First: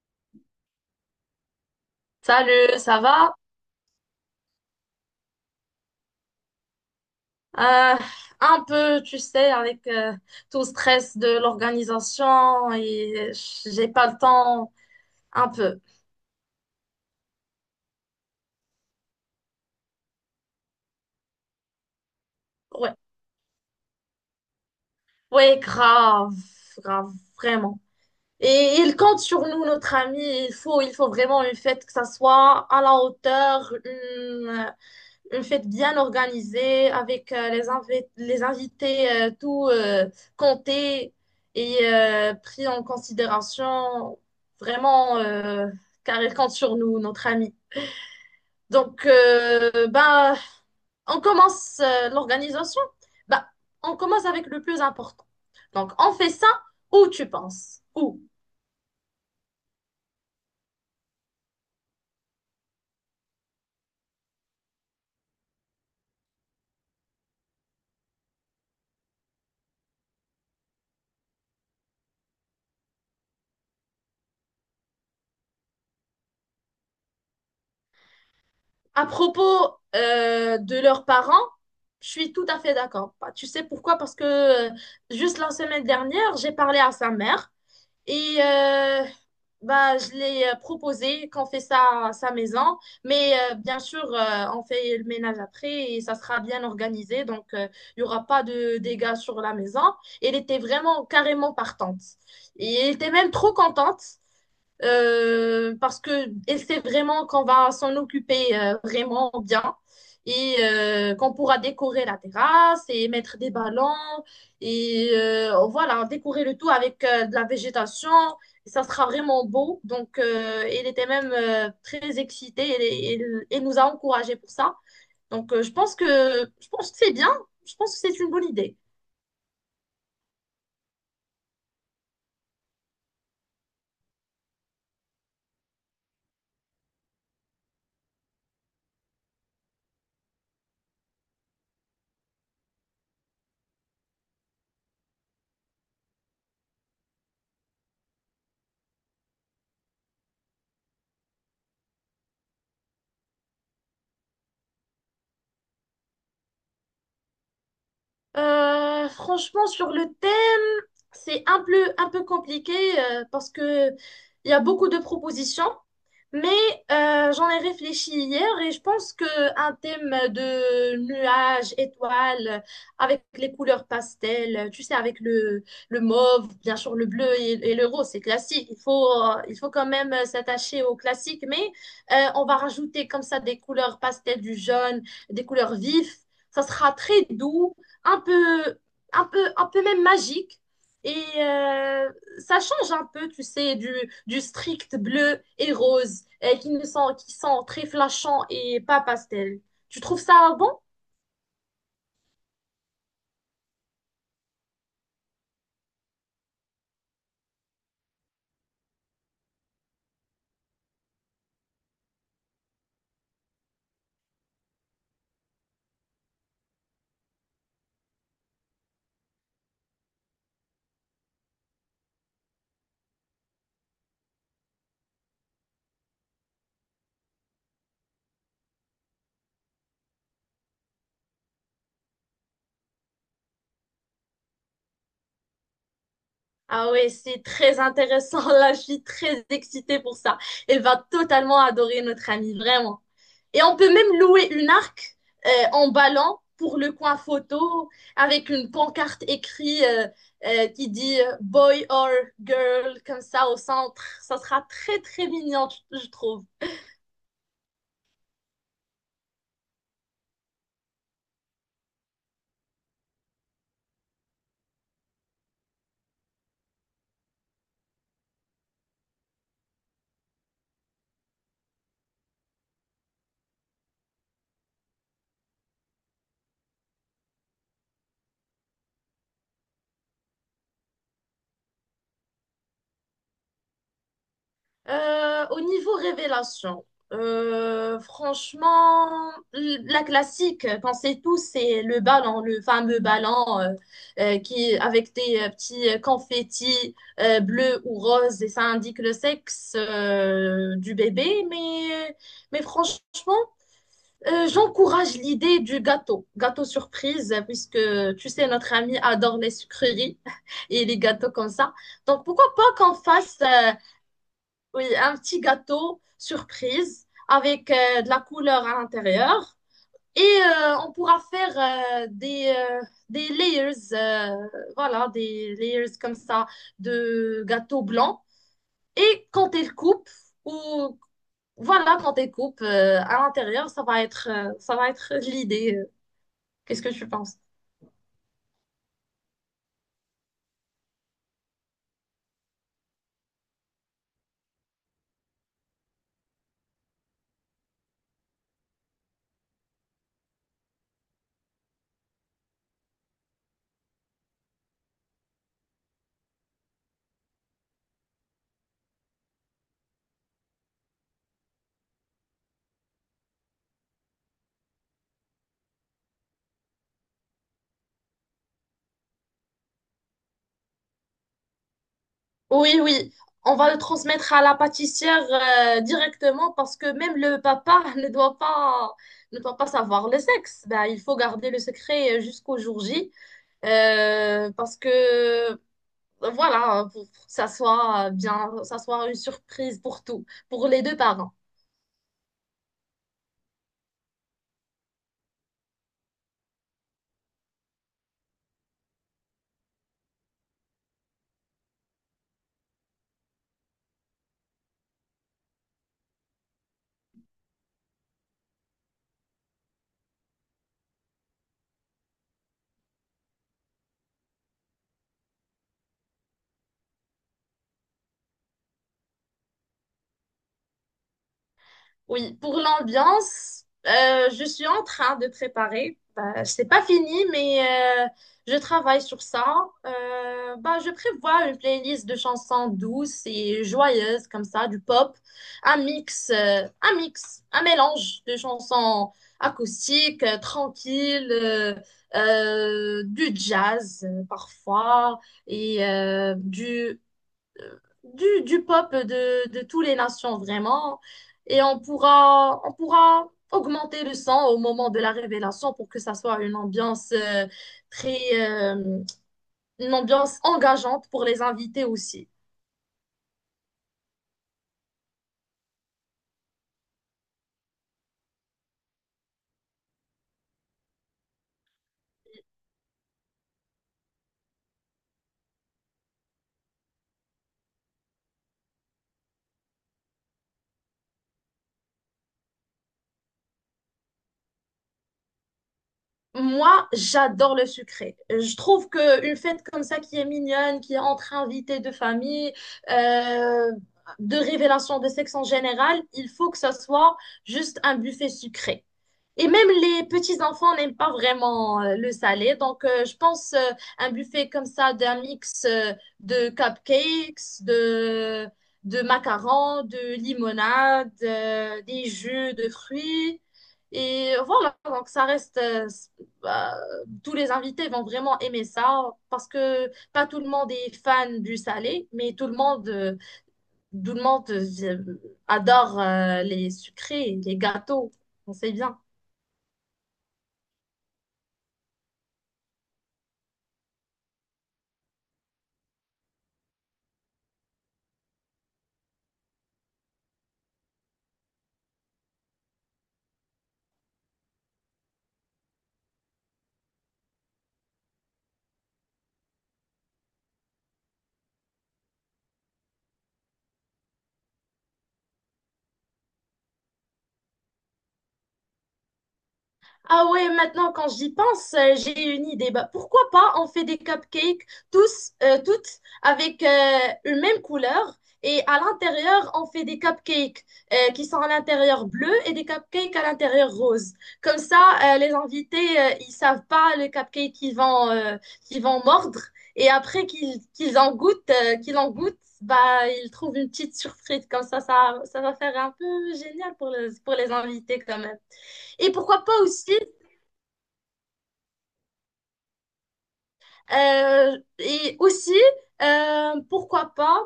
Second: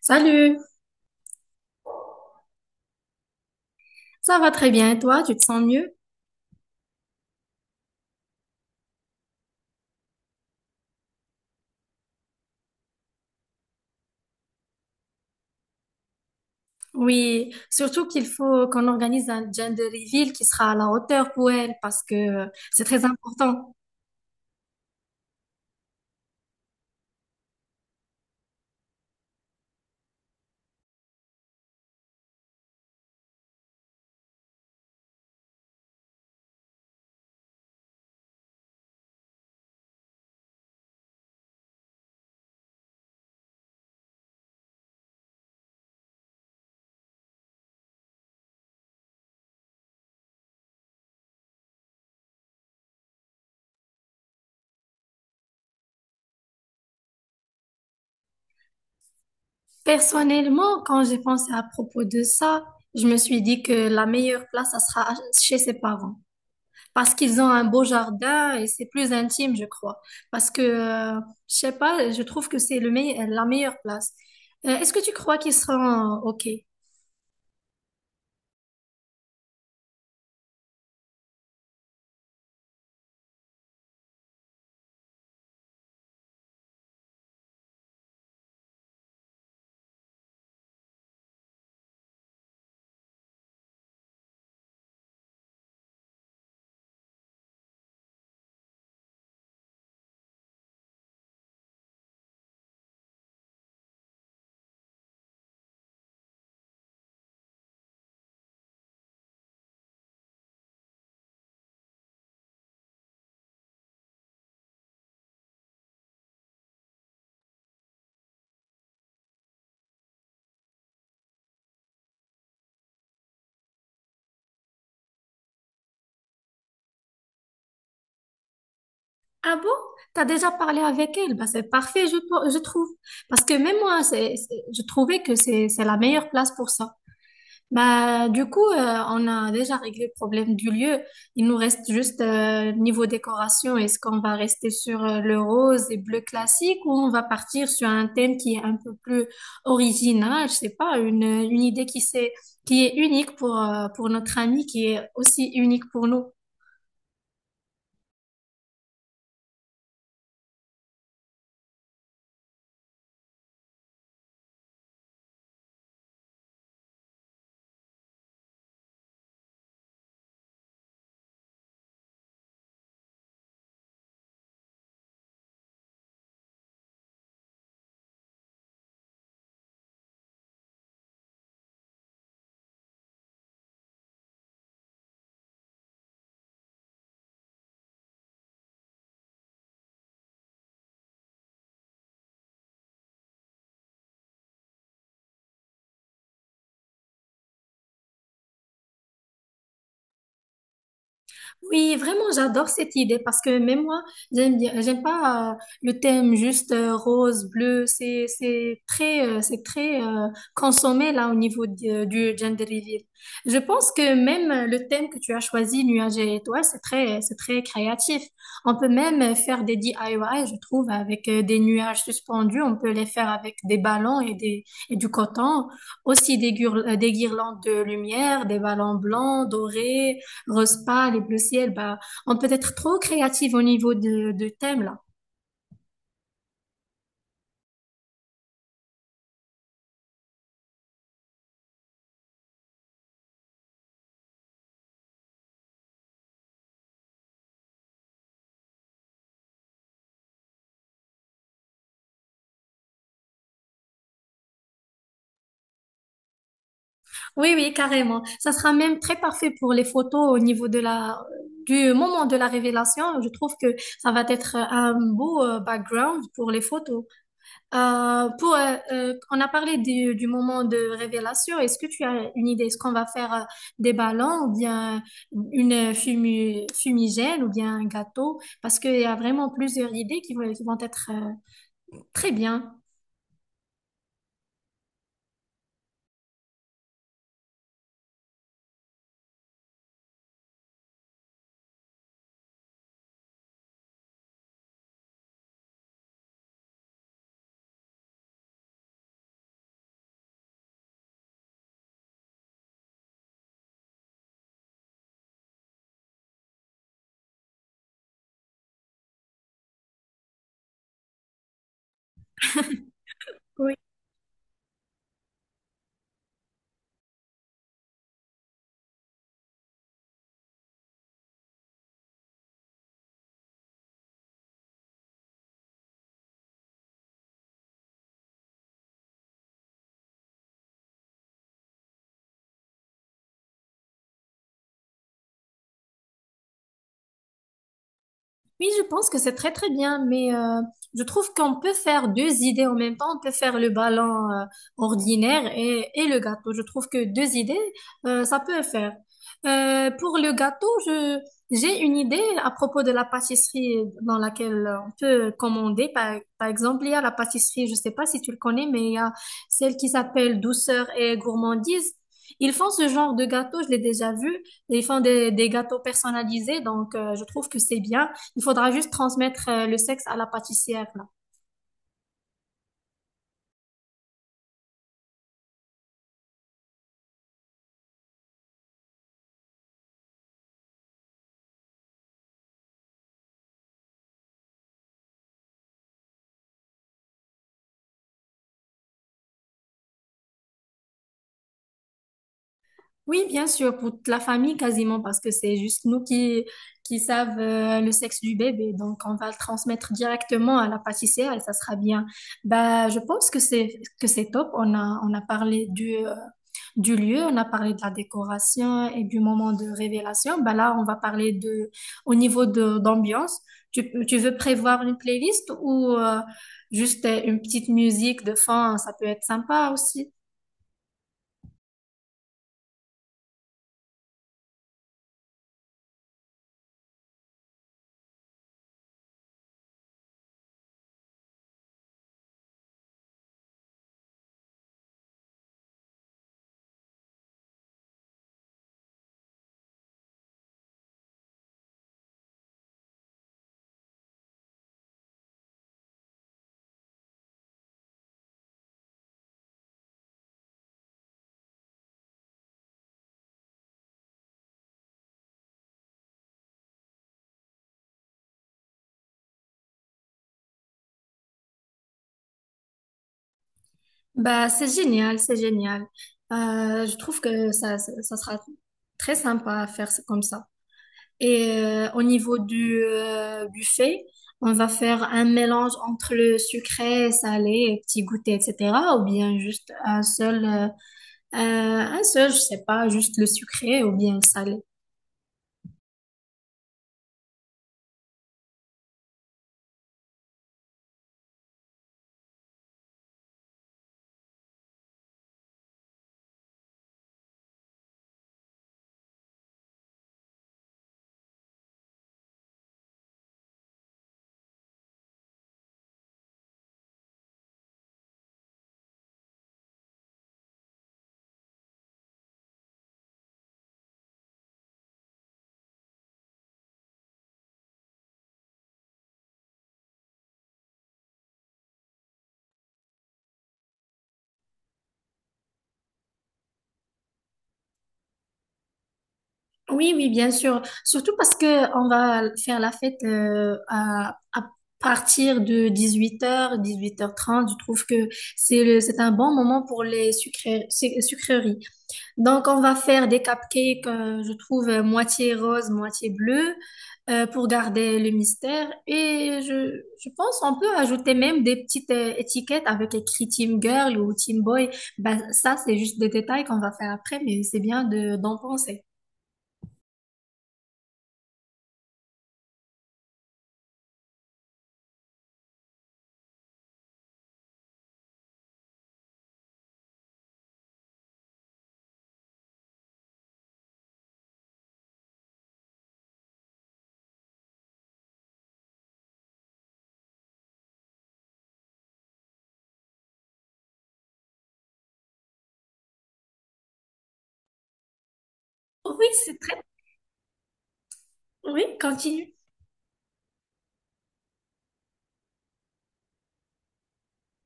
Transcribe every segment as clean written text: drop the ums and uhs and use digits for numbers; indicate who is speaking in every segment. Speaker 1: Salut,
Speaker 2: Salut, ça va?
Speaker 1: ça va très bien et toi, tu te sens mieux?
Speaker 2: Euh, un peu, tu sais, avec tout le stress de l'organisation et j'ai pas le temps, un peu.
Speaker 1: Oui, surtout qu'il faut qu'on organise un gender reveal qui sera à la hauteur pour elle parce que c'est
Speaker 2: Ouais,
Speaker 1: très important.
Speaker 2: ouais, grave, grave, vraiment. Et il compte sur nous, notre ami. Il faut vraiment une fête que ça soit à la hauteur, une fête bien organisée avec les invités tout compté et pris en considération. Vraiment, car il compte sur nous, notre ami. Donc, on commence l'organisation. Ben, on commence avec le plus important. Donc, on fait ça où tu penses? Où?
Speaker 1: Personnellement, quand j'ai pensé à propos de ça, je me suis dit que la meilleure place, ça sera chez ses parents parce qu'ils ont un beau jardin et c'est plus intime, je crois. Parce que, je sais pas, je trouve que c'est la meilleure place. Est-ce que tu crois qu'ils seront OK?
Speaker 2: À propos de leurs parents, je suis tout à fait d'accord. Bah, tu sais pourquoi? Parce que juste la semaine dernière, j'ai parlé à sa mère et bah, je l'ai proposé qu'on fait ça à sa maison. Mais bien sûr, on fait le ménage après et ça sera bien organisé. Donc, il y n'y aura pas de dégâts sur la maison. Elle était vraiment carrément partante. Et elle était même trop contente parce qu'elle sait vraiment qu'on va s'en occuper vraiment bien et qu'on pourra décorer la terrasse et mettre des ballons et voilà, décorer le tout avec de la végétation. Et ça sera vraiment beau. Donc, elle était même très excitée et nous a encouragés pour ça. Donc, je pense que c'est bien. Je pense que c'est une bonne idée.
Speaker 1: Ah bon? T'as déjà parlé avec elle? Bah, c'est parfait, je trouve. Parce que même moi, je trouvais que c'est la meilleure place pour ça. Bah, du coup, on a déjà réglé le problème du lieu. Il nous reste juste niveau décoration. Est-ce qu'on va rester sur le rose et bleu classique ou on va partir sur un thème qui est un peu plus original? Je sais pas, une idée qui est unique pour notre ami, qui est aussi unique pour nous.
Speaker 2: Franchement, sur le thème, c'est un peu compliqué parce que il y a beaucoup de propositions, mais j'en ai réfléchi hier et je pense que un thème de nuages, étoiles, avec les couleurs pastel, tu sais, avec le mauve, bien sûr le bleu et le rose, c'est classique. Il faut quand même s'attacher au classique, mais on va rajouter comme ça des couleurs pastel, du jaune, des couleurs vives. Ça sera très doux un peu, un peu même magique. Et ça change un peu, tu sais, du strict bleu et rose qui sont très flashants et pas pastel. Tu trouves ça bon?
Speaker 1: Oui, vraiment, j'adore cette idée parce que même moi, j'aime bien, j'aime pas le thème juste rose, bleu. C'est très consommé là au niveau du gender reveal. Je pense que même le thème que tu as choisi, nuages et étoiles, c'est très créatif. On peut même faire des DIY, je trouve, avec des nuages suspendus. On peut les faire avec des ballons et du coton. Aussi des guirlandes de lumière, des ballons blancs, dorés rose pâle et bleu ciel, bah, on peut être trop créative au niveau de thème, là.
Speaker 2: Ah ouais, c'est très intéressant. Là, je suis très excitée pour ça. Elle va totalement adorer notre amie, vraiment. Et on peut même louer une arc en ballon pour le coin photo avec une pancarte écrite qui dit boy or girl comme ça au centre. Ça sera très très mignon, je trouve.
Speaker 1: Oui, oui, carrément. Ça sera même très parfait pour les photos au niveau du moment de la révélation. Je trouve que ça va être un beau background pour les photos. On a parlé du moment de révélation. Est-ce que tu as une idée? Est-ce qu'on va faire des ballons ou bien une fumigène ou bien un gâteau? Parce qu'il y a vraiment plusieurs idées qui vont être très bien.
Speaker 2: Au niveau révélation, franchement, la classique qu'on sait tous, c'est le ballon, le fameux ballon euh, qui avec des petits confettis bleus ou roses et ça indique le sexe du bébé. Mais franchement, j'encourage l'idée du gâteau, gâteau surprise, puisque tu sais, notre ami adore les sucreries et les gâteaux comme ça. Donc pourquoi pas qu'on fasse oui, un petit gâteau surprise avec de la couleur à l'intérieur. Et on pourra faire euh, des, euh, des layers, voilà, des layers comme ça de gâteau blanc. Et quand elle coupe, ou voilà, quand elle coupe à l'intérieur, ça va être l'idée. Qu'est-ce que tu penses?
Speaker 1: Oui, je pense que c'est très très bien, mais je trouve qu'on peut faire deux idées en même temps. On peut faire le ballon ordinaire et le gâteau. Je trouve que deux idées, ça peut le faire. Pour le gâteau, j'ai une idée à propos de la pâtisserie dans laquelle on peut commander. Par exemple, il y a la pâtisserie, je sais pas si tu le connais, mais il y a celle qui s'appelle Douceur et Gourmandise. Ils font ce genre de gâteau, je l'ai déjà vu. Ils font des gâteaux personnalisés, donc je trouve que c'est bien. Il faudra juste transmettre le sexe à la pâtissière, là.
Speaker 2: Oui, oui, on va le transmettre à la pâtissière directement parce que même le papa ne doit pas savoir le sexe. Ben, il faut garder le secret jusqu'au jour J parce que voilà, pour que ça soit bien, ça soit une surprise pour tout, pour les deux parents.
Speaker 1: Oui, bien sûr, pour toute la famille quasiment, parce que c'est juste qui savent le sexe du bébé. Donc, on va le transmettre directement à la pâtissière et ça sera bien. Bah, je pense que c'est top. On a parlé du lieu, on a parlé de la décoration et du moment de révélation. Bah, là, on va parler de, au niveau de, d'ambiance. Tu veux prévoir une playlist ou juste une petite musique de fond, ça peut être sympa aussi.
Speaker 2: Oui, pour l'ambiance, je suis en train de préparer. Bah, c'est pas fini, mais je travaille sur ça. Bah, je prévois une playlist de chansons douces et joyeuses comme ça, du pop, un mélange de chansons acoustiques, tranquilles, du jazz parfois et du peuple de toutes les nations, vraiment. Et on pourra augmenter le son au moment de la révélation pour que ça soit très, euh, une ambiance engageante pour les invités aussi.
Speaker 1: Bah, c'est génial, c'est génial. Je trouve que ça sera très sympa à faire comme ça. Et au niveau du buffet, on va faire un mélange entre le sucré, salé, petit goûter, etc. Ou bien juste un seul, je sais pas, juste le sucré ou bien le salé.
Speaker 2: Moi, j'adore le sucré. Je trouve que une fête comme ça qui est mignonne, qui est entre invités de famille, euh, de révélation de sexe en général, il faut que ça soit juste un buffet sucré. Et même les petits enfants n'aiment pas vraiment le salé. Donc, je pense un buffet comme ça d'un mix de cupcakes, de macarons, de limonade, des jus de fruits. Et voilà, donc ça reste, bah, tous les invités vont vraiment aimer ça parce que pas tout le monde est fan du salé, mais tout le monde adore les sucrés, les gâteaux. On sait bien.
Speaker 1: Oui, oui, bien sûr. Surtout parce que on va faire la fête à partir de 18 h, 18 h 30. Je trouve que c'est un bon moment pour les sucreries. Donc, on va faire des cupcakes, je trouve, moitié rose, moitié bleu, pour garder le mystère. Et je pense on peut ajouter même des petites étiquettes avec écrit Team Girl ou Team Boy. Ben, ça, c'est juste des détails qu'on va faire après, mais c'est bien d'en penser.
Speaker 2: Ah ouais, maintenant quand j'y pense, j'ai une idée. Bah, pourquoi pas on fait des cupcakes toutes avec une même couleur et à l'intérieur on fait des cupcakes qui sont à l'intérieur bleu et des cupcakes à l'intérieur rose. Comme ça, les invités ils savent pas le cupcake qu'ils vont mordre et après qu'ils en goûtent, bah ils trouvent une petite surprise. Comme ça, ça va faire un peu génial pour les invités quand même.
Speaker 1: Oui,
Speaker 2: Et
Speaker 1: c'est
Speaker 2: pourquoi pas
Speaker 1: très.
Speaker 2: aussi
Speaker 1: Oui, continue.
Speaker 2: Euh, et aussi, pourquoi pas,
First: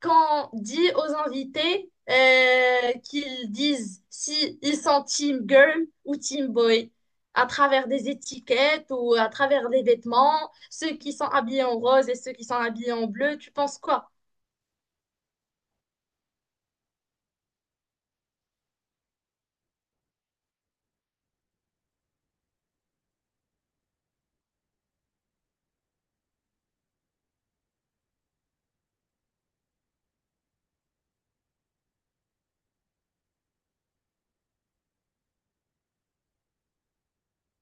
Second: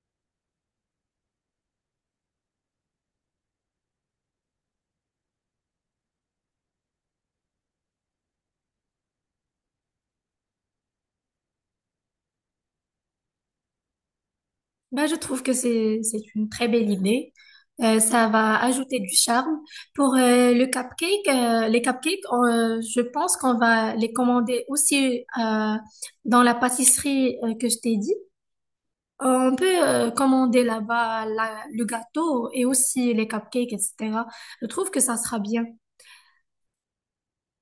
Speaker 2: quand on dit aux invités qu'ils disent si ils sont team girl ou team boy, à travers des étiquettes ou à travers des vêtements, ceux qui sont habillés en rose et ceux qui sont habillés en bleu, tu penses quoi?
Speaker 1: Bah, je trouve que c'est une très belle idée. Ça va ajouter du charme. Pour les cupcakes, je pense qu'on va les commander aussi dans la pâtisserie que je t'ai dit. On peut commander là-bas le gâteau et aussi les cupcakes, etc. Je trouve que ça sera bien.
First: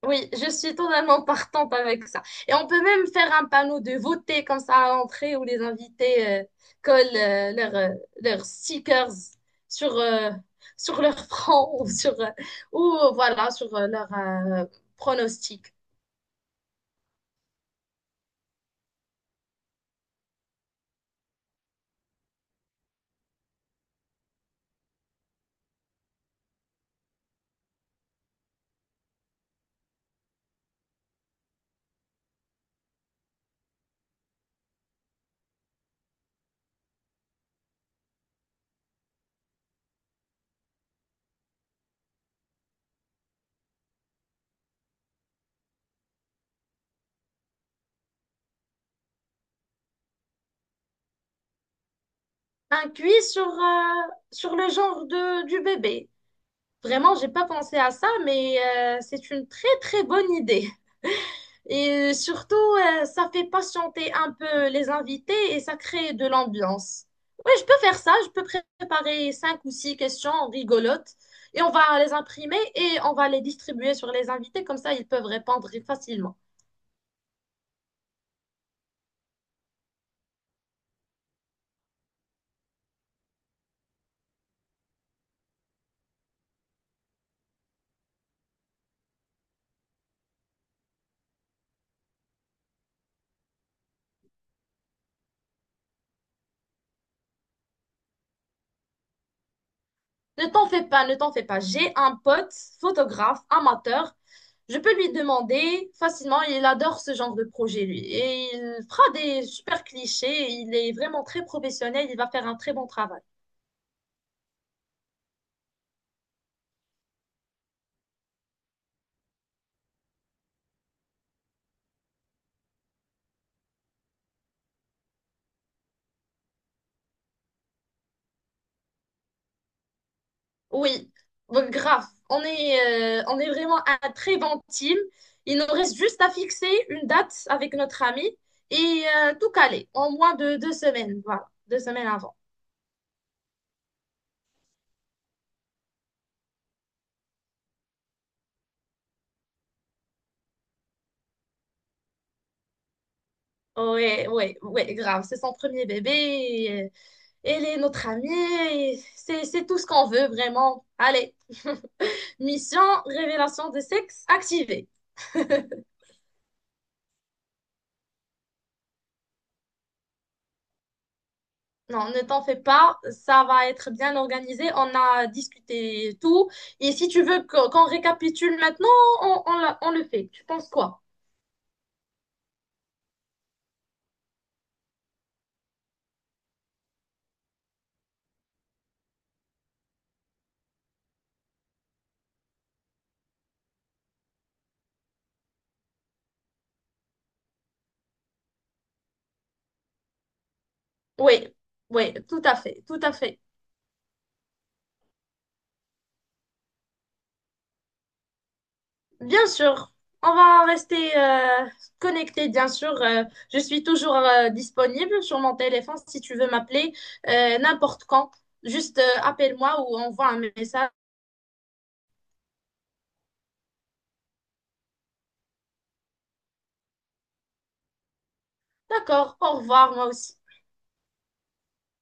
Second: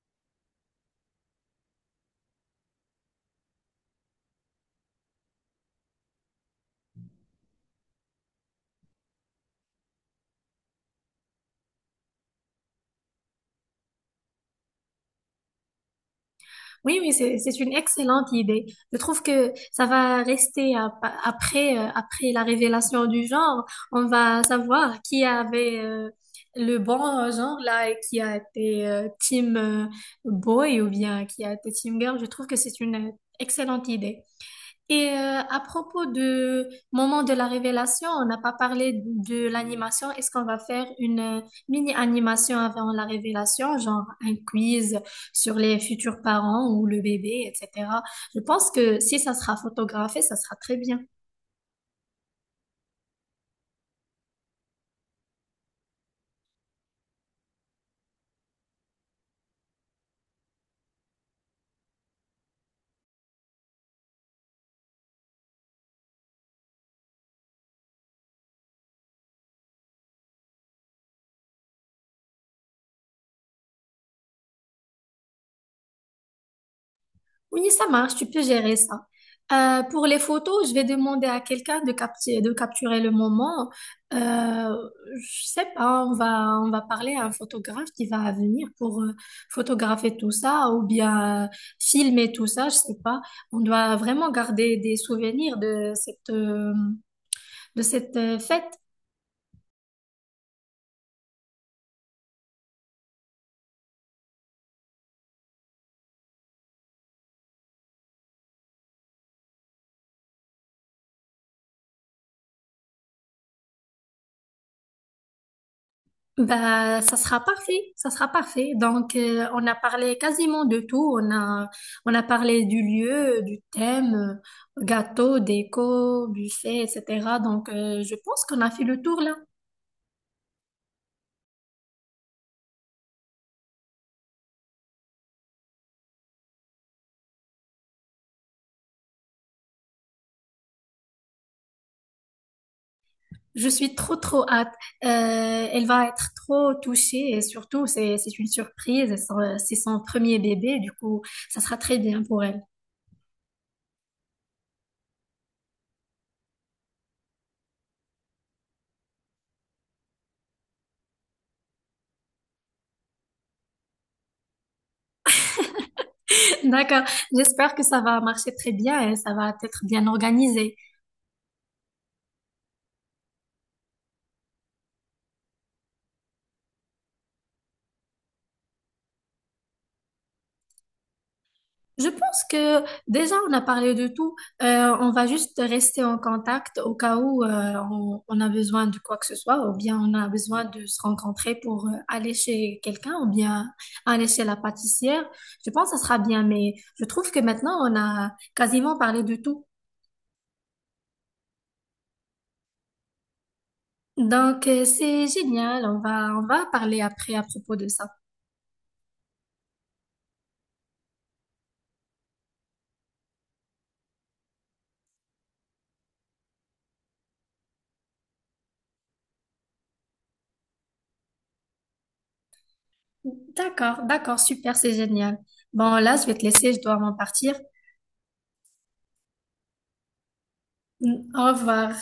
Speaker 2: Oui, je suis totalement partante avec ça. Et on peut même faire un panneau de voter comme ça à l'entrée où les invités collent leurs stickers sur, euh, sur leur front ou sur, ou voilà, sur leur pronostic.
Speaker 1: Oui, oui, c'est une excellente idée. Je trouve que ça va rester après la révélation du genre. On va savoir qui avait le bon genre là et qui a été team boy ou bien qui a été team girl. Je trouve que c'est une excellente idée. Et à propos de moment de la révélation, on n'a pas parlé de l'animation. Est-ce qu'on va faire une mini-animation avant la révélation, genre un quiz sur les futurs parents ou le bébé, etc. Je pense que si ça sera photographié, ça sera très bien.
Speaker 2: Un quiz sur le genre du bébé. Vraiment, j'ai pas pensé à ça, mais c'est une très très bonne idée. Et surtout, ça fait patienter un peu les invités et ça crée de l'ambiance. Oui, je peux faire ça. Je peux préparer cinq ou six questions rigolotes et on va les imprimer et on va les distribuer sur les invités. Comme ça, ils peuvent répondre facilement.
Speaker 1: Oui, ça marche, tu peux gérer ça. Pour les photos, je vais demander à quelqu'un de capturer le moment. Euh, je sais pas, on va parler à un photographe qui va venir pour photographier tout ça ou bien filmer tout ça, je sais pas. On doit vraiment garder des souvenirs de cette fête.
Speaker 2: Ne t'en fais pas, ne t'en fais pas. J'ai un pote, photographe, amateur. Je peux lui demander facilement. Il adore ce genre de projet, lui. Et il fera des super clichés. Il est vraiment très professionnel. Il va faire un très bon travail.
Speaker 1: Bah, ça sera parfait, ça sera parfait. Donc, on a parlé quasiment de tout. On a parlé du lieu, du thème, gâteau, déco, buffet, etc. Donc, je pense qu'on a fait le tour là.
Speaker 2: Oui, bon, grave. On est vraiment un très bon team. Il nous reste juste à fixer une date avec notre ami et tout caler en moins de 2 semaines. Voilà, 2 semaines avant.
Speaker 1: Je suis trop, trop hâte. Euh, elle va être trop touchée et surtout, c'est une surprise. C'est son premier bébé, du coup, ça sera très bien pour elle.
Speaker 2: Ouais, ouais, ouais, grave. C'est son premier bébé, et elle est notre amie. Et c'est tout ce qu'on veut, vraiment. Allez, mission, révélation de sexe activée.
Speaker 1: D'accord. J'espère que ça va marcher très bien et ça va être bien organisé.
Speaker 2: Non, ne t'en fais pas, ça va être bien organisé. On a discuté tout. Et si tu veux qu'on récapitule maintenant, on le fait. Tu penses quoi?
Speaker 1: Je pense que déjà on a parlé de tout. On va juste rester en contact au cas où on a besoin de quoi que ce soit, ou bien on a besoin de se rencontrer pour aller chez quelqu'un, ou bien aller chez la pâtissière. Je pense que ça sera bien, mais je trouve que maintenant on a quasiment parlé de tout.
Speaker 2: Oui, oui, tout à fait, tout à fait.
Speaker 1: Donc c'est génial. On va parler après à propos de ça.
Speaker 2: Bien sûr, on va rester connectés, bien sûr. Je suis toujours disponible sur mon téléphone si tu veux m'appeler n'importe quand. Juste appelle-moi ou envoie un message.
Speaker 1: D'accord, d'accord, super, c'est génial. Bon là je vais te laisser, je dois m'en partir.
Speaker 2: D'accord, au revoir, moi aussi.
Speaker 1: Au revoir.